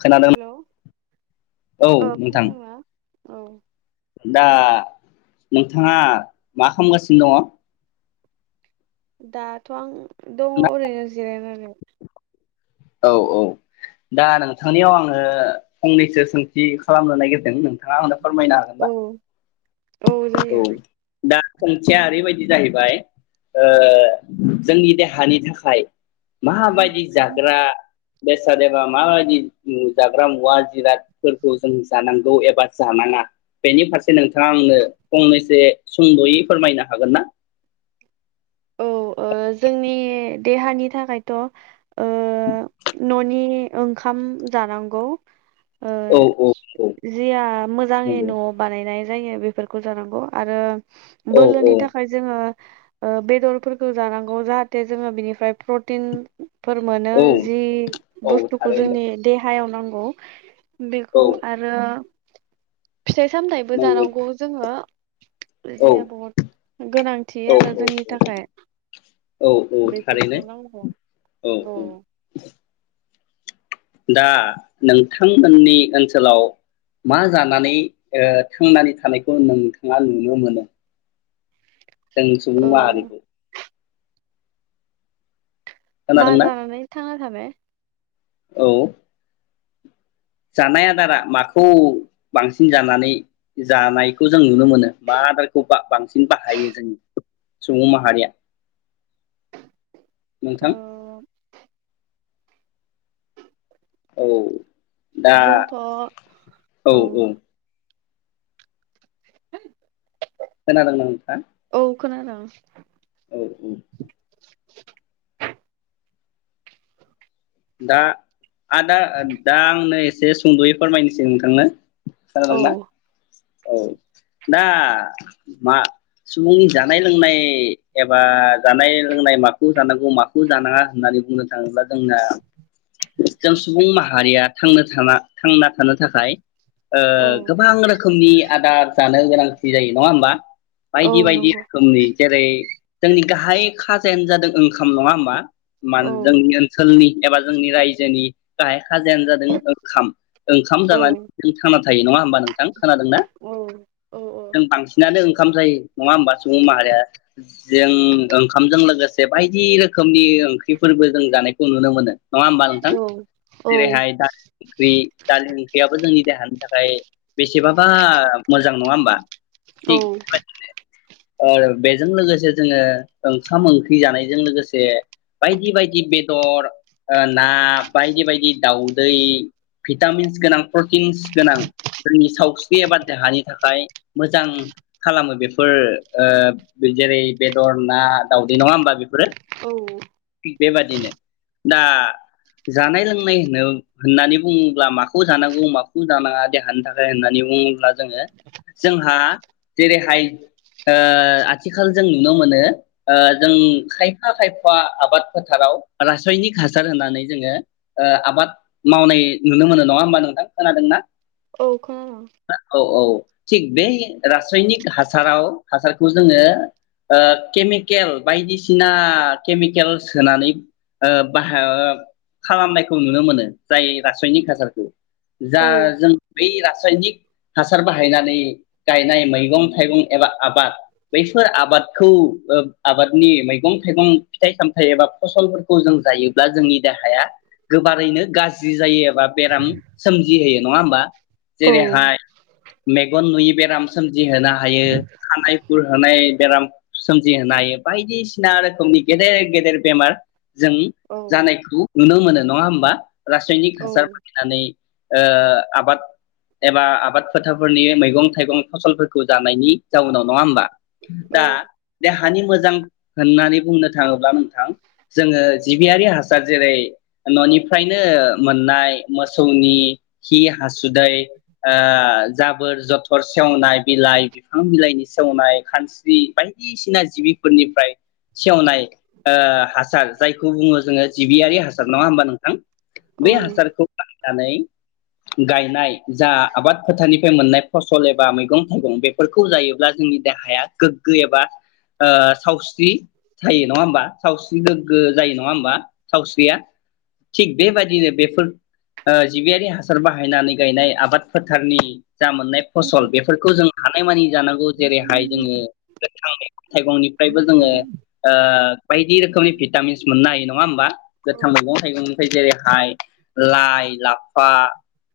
खोनादोंना हेलौ औ ओ नोंथां खोनादोंना औ दा नोंथांङा मा खालामगासिनो दङ? दाथ आं दङ ओरैनो जिरायनानै। औ औ दा नोंथांनियाव आङो फंनैसो सोंथि खालामनो नागिरदों नोंथांङा आंनो फोरमायनो हागोन औ ना? औ जायो। दा सोंथिया ओरैबायदि जाहैबाय ओ जोंनि देहानि थाखाय माबायदि जाग्रा बेसाद एबा माबायदि जाग्रा मुवा जिरादफोरखौ जों जानांगौ एबा जानाङा बेनि फारसे नोंथां दा आंनो फंनैसो सुंदयै फोरमायनो हागोन ना? औ ओ जोंनि देहानि थाखायथ ओ न'नि ओंखाम जानांगौ। ओ औ औ औ जिया मोजाङै नंगौ न'आव बानायनाय जायो बेफोरखौ जानांगौ आरो औ औ बोलोनि थाखाय जोंङो ओ बे बेदरफोरखौ जानांगौ जाहाथे जोंङो बिनिफ्राय प्रटिन फोर मोनो औ जि औ बुस्थुखौ थारैनो जोंनि देहायाव नंगौ औ बेखौ आरो फिथाइ सामथायाइबो नंगौ जानांगौ जोंङो। औ दैया बहुत गोनांथि औ आरो औ जोंनि औ थाखाय औ औ थारैनो बेफोरखौ नांगौ औ दा नोंथांमोननि ओनसोलाव मा जानानै ओ थांनानै थानायखौ नोंथाङा नुनो मोनो जोंनि सुबुं ओ माहारिखौ मा खोनादोंना जानानै थांना थादो? औ जानाय आदारा माखौ बांसिन जानानै जानायखौ जों नुनो मोनो मा आदारखौ बा-बांसिन बाहायो जों सुबुं माहारिया? ओ नोंथां औ दा जोंथ औ खोनादोंना नोंथां? औ खोनादों। दा आदा दा आंनो एसे सुंदयै फोरमायनोसै नोंथांनो। औ खोनादोंना औ दा मा सुबुंनि जानाय लोंनाय एबा जानाय लोंनाय माखौ जानांगौ माखौ जानाङा होननानै बुंनो थाङोब्ला जोंना जों सुबुं माहारिया थांनो थाना थांना थानो थाखाय ओ औ गोबां रोखोमनि आदार जानो गोनांथि जायो नङा होमबा? औ बायदि बायदि नंगौ रोखोमनि जेरै जोंनि गाहाय खाजायानो जादों ओंखाम नङा होमबा? मानो औ जोंनि ओनसोलनि एबा जोंनि रायजोनि गाहाय खाजायानो जादों ओंखाम ओंखाम औ जानानै जों थांना था यो नङा होमबा नोंथां खोनादोंनाा औ औ जों बांसिनानो ओंखाम जायो नङा होमबा सुबुं माहारिया जों ओंखामजों लोगोसे बायदि रोखोमनि ओंख्रिफोरबो जों जानायखौ नुनो मोनो। नङा होमबा नोंथां औ जेरैहाय दालिरि दालि ओंख्रियाबो जोंनि देहानि थाखाय बेसेबाबा मोजां नङा होमबा? औ औ बेजों लोगोसे जोङो ओंखाम ओंख्रि जानायजों लोगोसे बायदि बायदि बेदर ओ ना बायदि बायदि दाउदै भिटामिन्स गोनां प्रटिन्स गोनां जोंनि सावस्रि एबा देहानि थाखाय मोजां खालामो बेफोर ओ जेरै बेदर ना दाउदै नङा होमबा बेफोरो। औ बेबादिनो दा जानाय लोंनाय होनो होननानै बुङोब्ला माखौ जानांगौ माखौ जानाङा देहानि थाखाय होननानै बुङोब्ला जोङो जोंहा जेरैहाय ओ आथिखाल जों नुनो मोनो ओ जों औ खायफा खायफा आबाद फोथाराव रासायनिक हासार होननानै जोङो ओ आबाद मावनाय नुनो मोनो नङा होमबा नोंथां खोनादोंना? औ खोनादों औ औ थिग बेै रासायनिक हासाराव हासारखौ जोङो ओ केमिकेल बायदिसिना केमिकेल सोनानै ओ बाहाय ओ खालामनायखौ नुनो मोनो जाय रासायनिक हासारखौ जा औ जों बै रा रासायनिक हासार बाहायनानै गायनाय मैगं थाइगं एबा आबाद बैफोर आबादखौ आबादनि मैगं थाइगं फिथाइ सामथाइ एबा फसलफोरखौ जों जायोब्ला जोंनि देहाया गोबारैनो गाज्रि जायो एबा बेराम सोमजिहोयो नङा होमबा? औ जेरैहाय मेगन नुयो बेराम सोम जि होनो हायो खानायफोर होनाय बेराम सोमजिहोनो हायो बायदिसिना रोखोमनि गेदेर गेदेर बेमार जों औ जानायखौ नुनो मोनो नङा होनबा? रासायनिक हासार बानायनानै ओ आबाद एबा आबाद फोथारफोरनि मैगं थाइगं फसलफोरखौ जानायनि जाउनाव नङा होमबा? औ दा दा हानि मोजां होननानै बुंनो थाङोब्ला नोंथां जोङो। जिबियारि हासार जेरै ननिफ्रायनो ओ मोननाय मोसौनि खि हासुदै ओ जाबोर जथर सेवनाय बिलाइ बिफां बिलाइनि सेवनाय खानस्रि बायदिसिना जिबिफोरनिफ्राय सेवनाय ओ हासार जाय खौ बुङो जोङो जिबियारि हासार नङा होमबा नोंथां औ बे हासारखौ दानै गायनाय जा आबाद फोथारनिफ्राय मोननाय फसल एबा मैगं-थाइगं बेफोर खौ जायोब्ला जोंनि देहाया गोग्गो एबा ओ सावस्रि थायो नङा होमबा सावस्रि गोग्गो नङा होमबा सावस्रिया थिग बेबायदिनो बेफोर ओ जिबियारि हासार बाहायनानै गायनाय आबाद फोथारनि जा मोननाय फसल बेफोरखौ जों हान फ्रायमानि जानांगौ जेरैहाय जोङो [unintelligible] गोथां मे [unintelligible] थाइगंनिफ्रायबो जोङो ओ बायदि रोखोमनि बिस मोननो हायो नङा होमबा गोथां मैगं-थाइगंनिफ्राय जेरैहाय लाइ-लाफा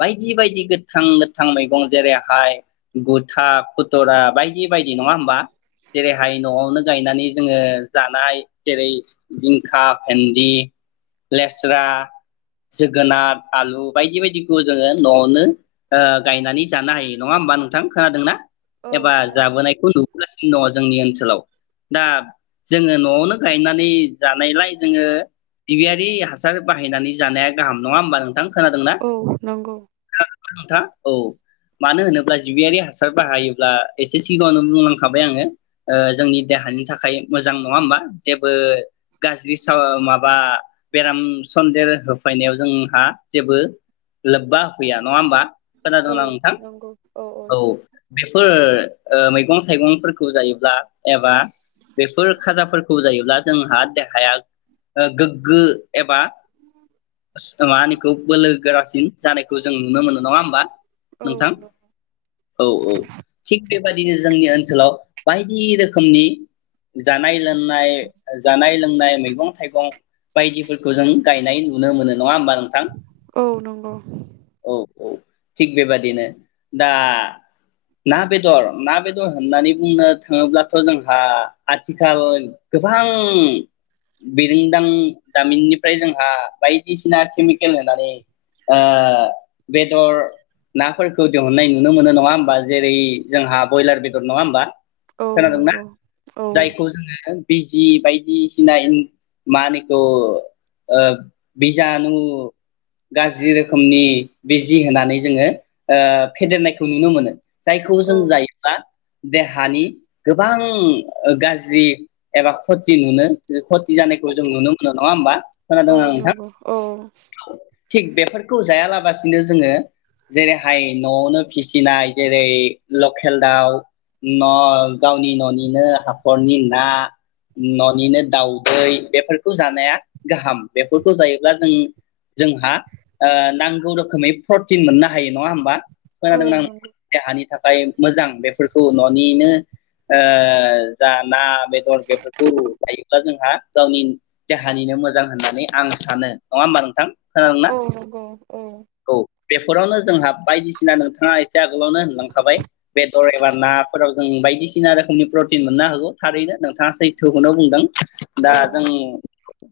बायदि बायदि गोथां-गोथां मैगं जेरैहाय गुथा खुथुरा बायदि बायदि नङा होमबा जेरैहाय न'आवनो गायनानै जोङो जानाय जेरै जिंखा, भेन्दि, लेस्रा, जोगोनार, आलु बायदि बायदिखौ जोङो न'आवनो ओ गायनानै जानो हायो नङा होमबा नोंथां खोनादोंना? औ एबा खोनादों जाबोनायखौ नुबोगासिनो दङ जोंनि ओनसो हेलौ दा जोङो नआवनो गायनानै जानायलाय जोङो जिबियारि हासार बाहायनानै जानाया गाहाम नङा होमबा नों थां खोनादोंना औ नंगौ खोनादों। [unintelligible] थां औ मानो होनोब्ला जिबियारि हासार बाहायोब्ला एसे सिगाङावनो बुंनांखाबाय आङो ओ जोंनि देहानि थाखाय मोजां नङा होमबा जेबो गाज्रि साव माबा बेराम सन्देर होफैनायाव जोंहा जेबो लोब्बा होफैया नङा होमबा औ खोनादोंना नोंथां नंगौ औ बेफोर ओ मैगं थाइगंफोरखौ जायोब्ला एबा बेफोर खाजाफोरखौ जायो। ब्ला जोंहा दे हाया ओ गोग्गो एबा मा निखौ बोलो गोरासिन जानायखौ जों नुनो मोनो नङा होमबा औ नोंथां औ औ थिग बे बेबायदिनो जोंनि ओनसोलाव बायदि रोखोमनि जानाय-लोनाय ओ जानाय लोंनाय मैगं-थाइगं बायदिफोरखौ जों गायनाय नुनो मोनो, नङा होमबा नोंथां औ नंगौ औ, औ थिग बेबादिनो दा ना बेदर ना बेदर होननानै बुंनो थाङोब्लाथ' जोंहा आथिखाल गोबां, बिरोंदां दामिननिफ्राय जोंहा बायदिसिना केमिकेल होनानै ओ बेदर नाफोरखौ दिहुननाय नुनो मोनो नङा होमबा जेरै जोंहा बयलार बेदर नङा होमबा, औ खोनादोंना? नंगौ औ जायखौ जोङो बिजि बायदि फिनायनि मानिखौ ओ बिजानु गाज्रि रोखोमनि बिजि होनानै जोङो ओ फेदेरनायखौ नुनो मोनो, जायखौ औ जों जायोब्ला, देहानि गोबां ओ गाज्रि एबा खथि नुनो, जोफद जानायखौ जों नुनो मोनो नङा होमबा खोनादों औ ना? नोंथां नंगौ औ औ थिग बेफोरखौ जायालाबसिनो जोङो जेरैहाय न'आवनो फिसिनाय जेरै लकेल दाउ न' गावनि न'निनो हाखरनि ना ननिनो, दाउदै बेफोरखौ जानाया गाहाम बेफोरखौ जायोब्ला जों जोंहा ओ नांगौ रोखोमै प्रटिन मोननो हायो नङा होमबा, औ खोनादोंना नों नंगौ देहानि थाख बाय मोजां बेफोरखौ ननिनो ओ जा ना बेदर बेफोरखौ लायो, जोंहा गावनि देहानिनो मोजां होननानै आं सानो नङा होमबा नोंथां, खोनादोंना? औ नंगौ औ औ बेफोरावनो जोंहा बायदिसिना नोंथाङा एसे आगोलावनो होनलांखाबाय बेदर एबा नाफोराव जों बायदिसिना रोखोमनि प्रटिन मोननो होगौ थारैनो नोंथाङा सैथोखौनो बुंदों, दा औ जों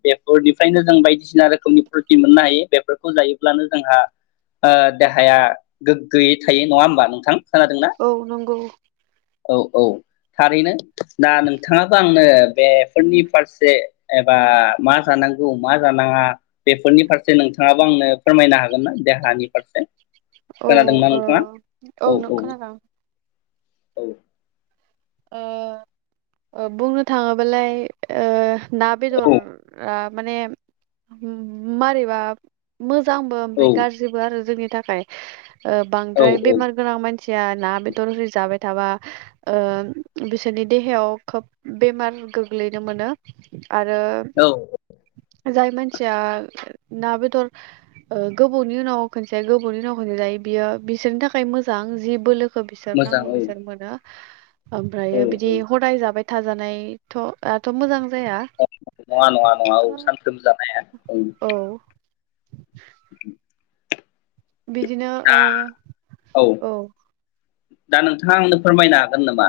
बेफोरनिफ्रायनो जों बायदिसिना रोखोमनि प्रटिन मोननो हायो बेफोरखौ जायोब्लानो जोंहा ओ देहाया गोग्गोयै थायो नङा होमबा नोंथां खोनादोंना उम औ नंगौ औ औ थारैनो दा नोंथाङाबो आंनो बे, फोरनि फारसे एबा मा जानांगौ मा जानाङा बेफोरनि फारसे नोंथाङाबो आंनो फोरमायनो हागोन ना देहानि फारसे, औ खोनादोंना ओ नोंथाङा औ नो खोनादों? औ ओ ओ बुंनो थाङोबालाय ओ ना, औ बेदरा माने मारैबा मो मोजांबो औ ओमफाय गाज्रिबो आरो जोंनि थाखाय ओ औ बांद्राय औ बेमार गोनां मानसि, सिया ना बेदर [unintelligible] जाबाय थाबा ओ, बिसोरनि देहायाव खोब बेमार गोग्लैनो मोनो, आरो, औ जाय मानसिया ना बेदर ओ गोबावनि उनाव खनसे गोबावनि उनाव खनसे जायो बियो बिसोरनि थाखाय मोजां जि बोलो, खो बिसोर मोजां नांगौ औ बिसोर मोनो, औ ओमफ्रायो बिदि औ हदाय जाबाय थाजानायथ थ आथ मोजां जाया नङा नङा नङा औ सानफ्रोमबो जानाय औ [inaudible] [inaudible] बिदिनो दा औ दा नोंथाङा आंनो फोरमायनो हागोन नामा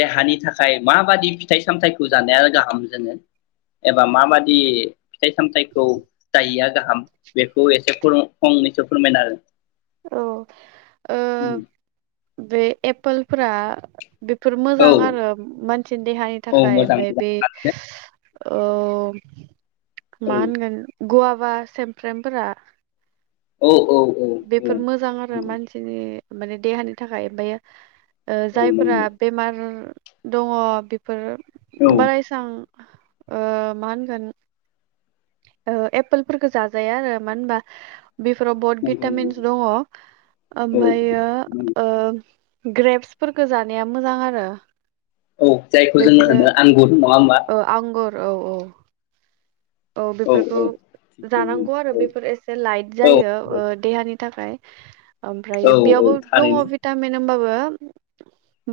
देहानि थाखाय माबादि फिथाइ सामथायाइखौ जानाया गाहाम जोङो एबा माबादि फिथाइ सामथायाइखौ जायिया गाहाम बेखौ एसे फंनैसो फोरमायनो हो औ उम ओ बे एपोलफोरा बेफोर औ मोजां आरो मानसिनि देहानि औ थाखाय मोजां ओमफ्राय मोजां बे थारैनो औ मा होनगोन गवा माबा समफ्रेमफोरा औ औ औ औ बेफोर मोजां आरो नंगौ मानसिनि माने देहानि थाखाय ओमफायो औ जायफोरा नंगौ बेमार दङ बेफोर औ बाराय सान ओ मा होनगोन एपोलफोरखौ जाजाया आरो मानो होनबा बेफोराव बहुत नंगौ नंगौ भिटामिन्स दङ औ ओमफ्रायो ओ ग्रेप्सफोरखौ जानाया मोजां आरो औ जायखौ जोङो बेफोरो होनो आंगुर नङा होमबा? ओ आंगुर औ औ औ बेफोरखौ थिग बेबायदिनो जानांगौ आरो बेफोर एसे लाइट औ जायो देहानि थाखाय। ओमफ्रायो औ औ बेयावबो दङ थारैनो भिटामिन होमबाबो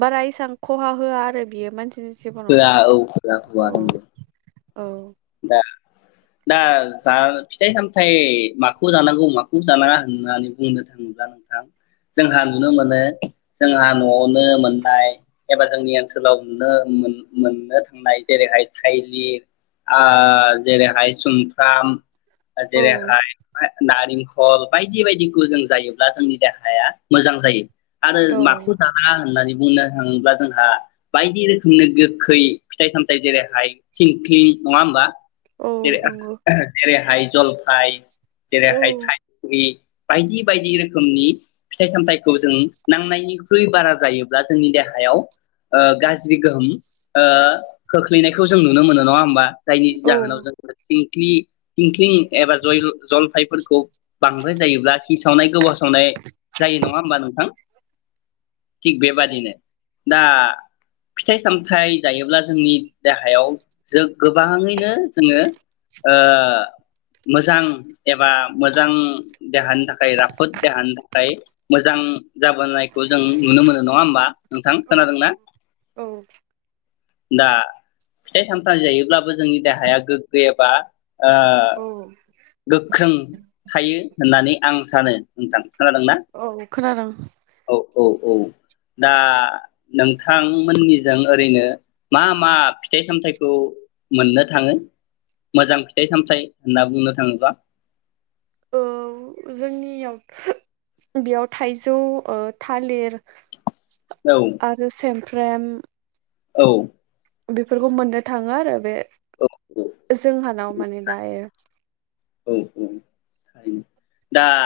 बारा इसेबां खहा होआ आरो बियो मानसिनि जिबनाव होवा औ होवा होवा औ औ दा जा फिथाइ सामथायाइ माखौ जानांगौ माखौ जानाङा होननानै बुंनो थाङोब्ला नोंथां जोंहा नुनो मोनो जोंहा नआवनो मोननाय एबा जोंनि ओनसोलाव नुनो मोननो थांनाय जेरैहाय थाइलिर जेरैहाय सुमफ्राम औ जेरैहाय नारेंखल बायदि बायदिखौ जों जायोब्ला जोंनि देहाया मोजां जायो। आरो औ माखौ जानाङा होननानै बुंनो थाङोब्ला जोंहा बायदि रोखोमनि गोखै फिथाइ सामथायाइ जेरैहाय थिंख्लिं नङा होमबा? औ जेरै नंगौ जेरैहाय जलफाइ औ जेरैहाय थाइसुरि बायदि बायदि रोखोमनि फिथाइ सामथाइखौ जों नांनायनिख्रुइ बारा जायोब्ला जोंनि देहायाव ओ गाज्रि गोहोम ओ खोख्लैनायखौ जों नुनो मोनो नङा होमबा? जायनि औ जाहोनाव जों [unintelligible] ख्लि थिंख्लिं एबा जायल जलफायफोर खौ बांद्राय जायोब्ला खिसावनाय गोबावसावनाय जायो नङा होमबा नोंथां? थिक बेे बादिनो। दा फिथाइ सामथाइ जायोब्ला जोंनि देहायाव जों गोबाङैनो जोङो ओ मोजां एबा मोजां देहानि थाखाय राफोद देहानि थाखाय मोजां जाबोनायखौ जों नुनो मोनो नङा होमबा नोंथां औ खोनादों ना? औ दा फिथाइ सामथाय जायो ब्लाबो जोंनि देहाया गोग्गो एबा ओ औ गोख्रों थायो। होननानै आं सानो नोंथां। खोनादोंना औ खोनादों। औ औ औ दा नोंथांमोननिजों ओरैनो मा मा फिथाइ सामथाइखौ मोननो थाङो मोजां फिथाइ सामथायाइ होनना बुंनो थाङोबा औ जोंनियाव बेयाव थाइजौ ओ थालिर औ आरो सेम फ्रेम औ बेफोरखौ मोननो थाङो आरो बे औ जोंहानाव माने दायो। औ औ दा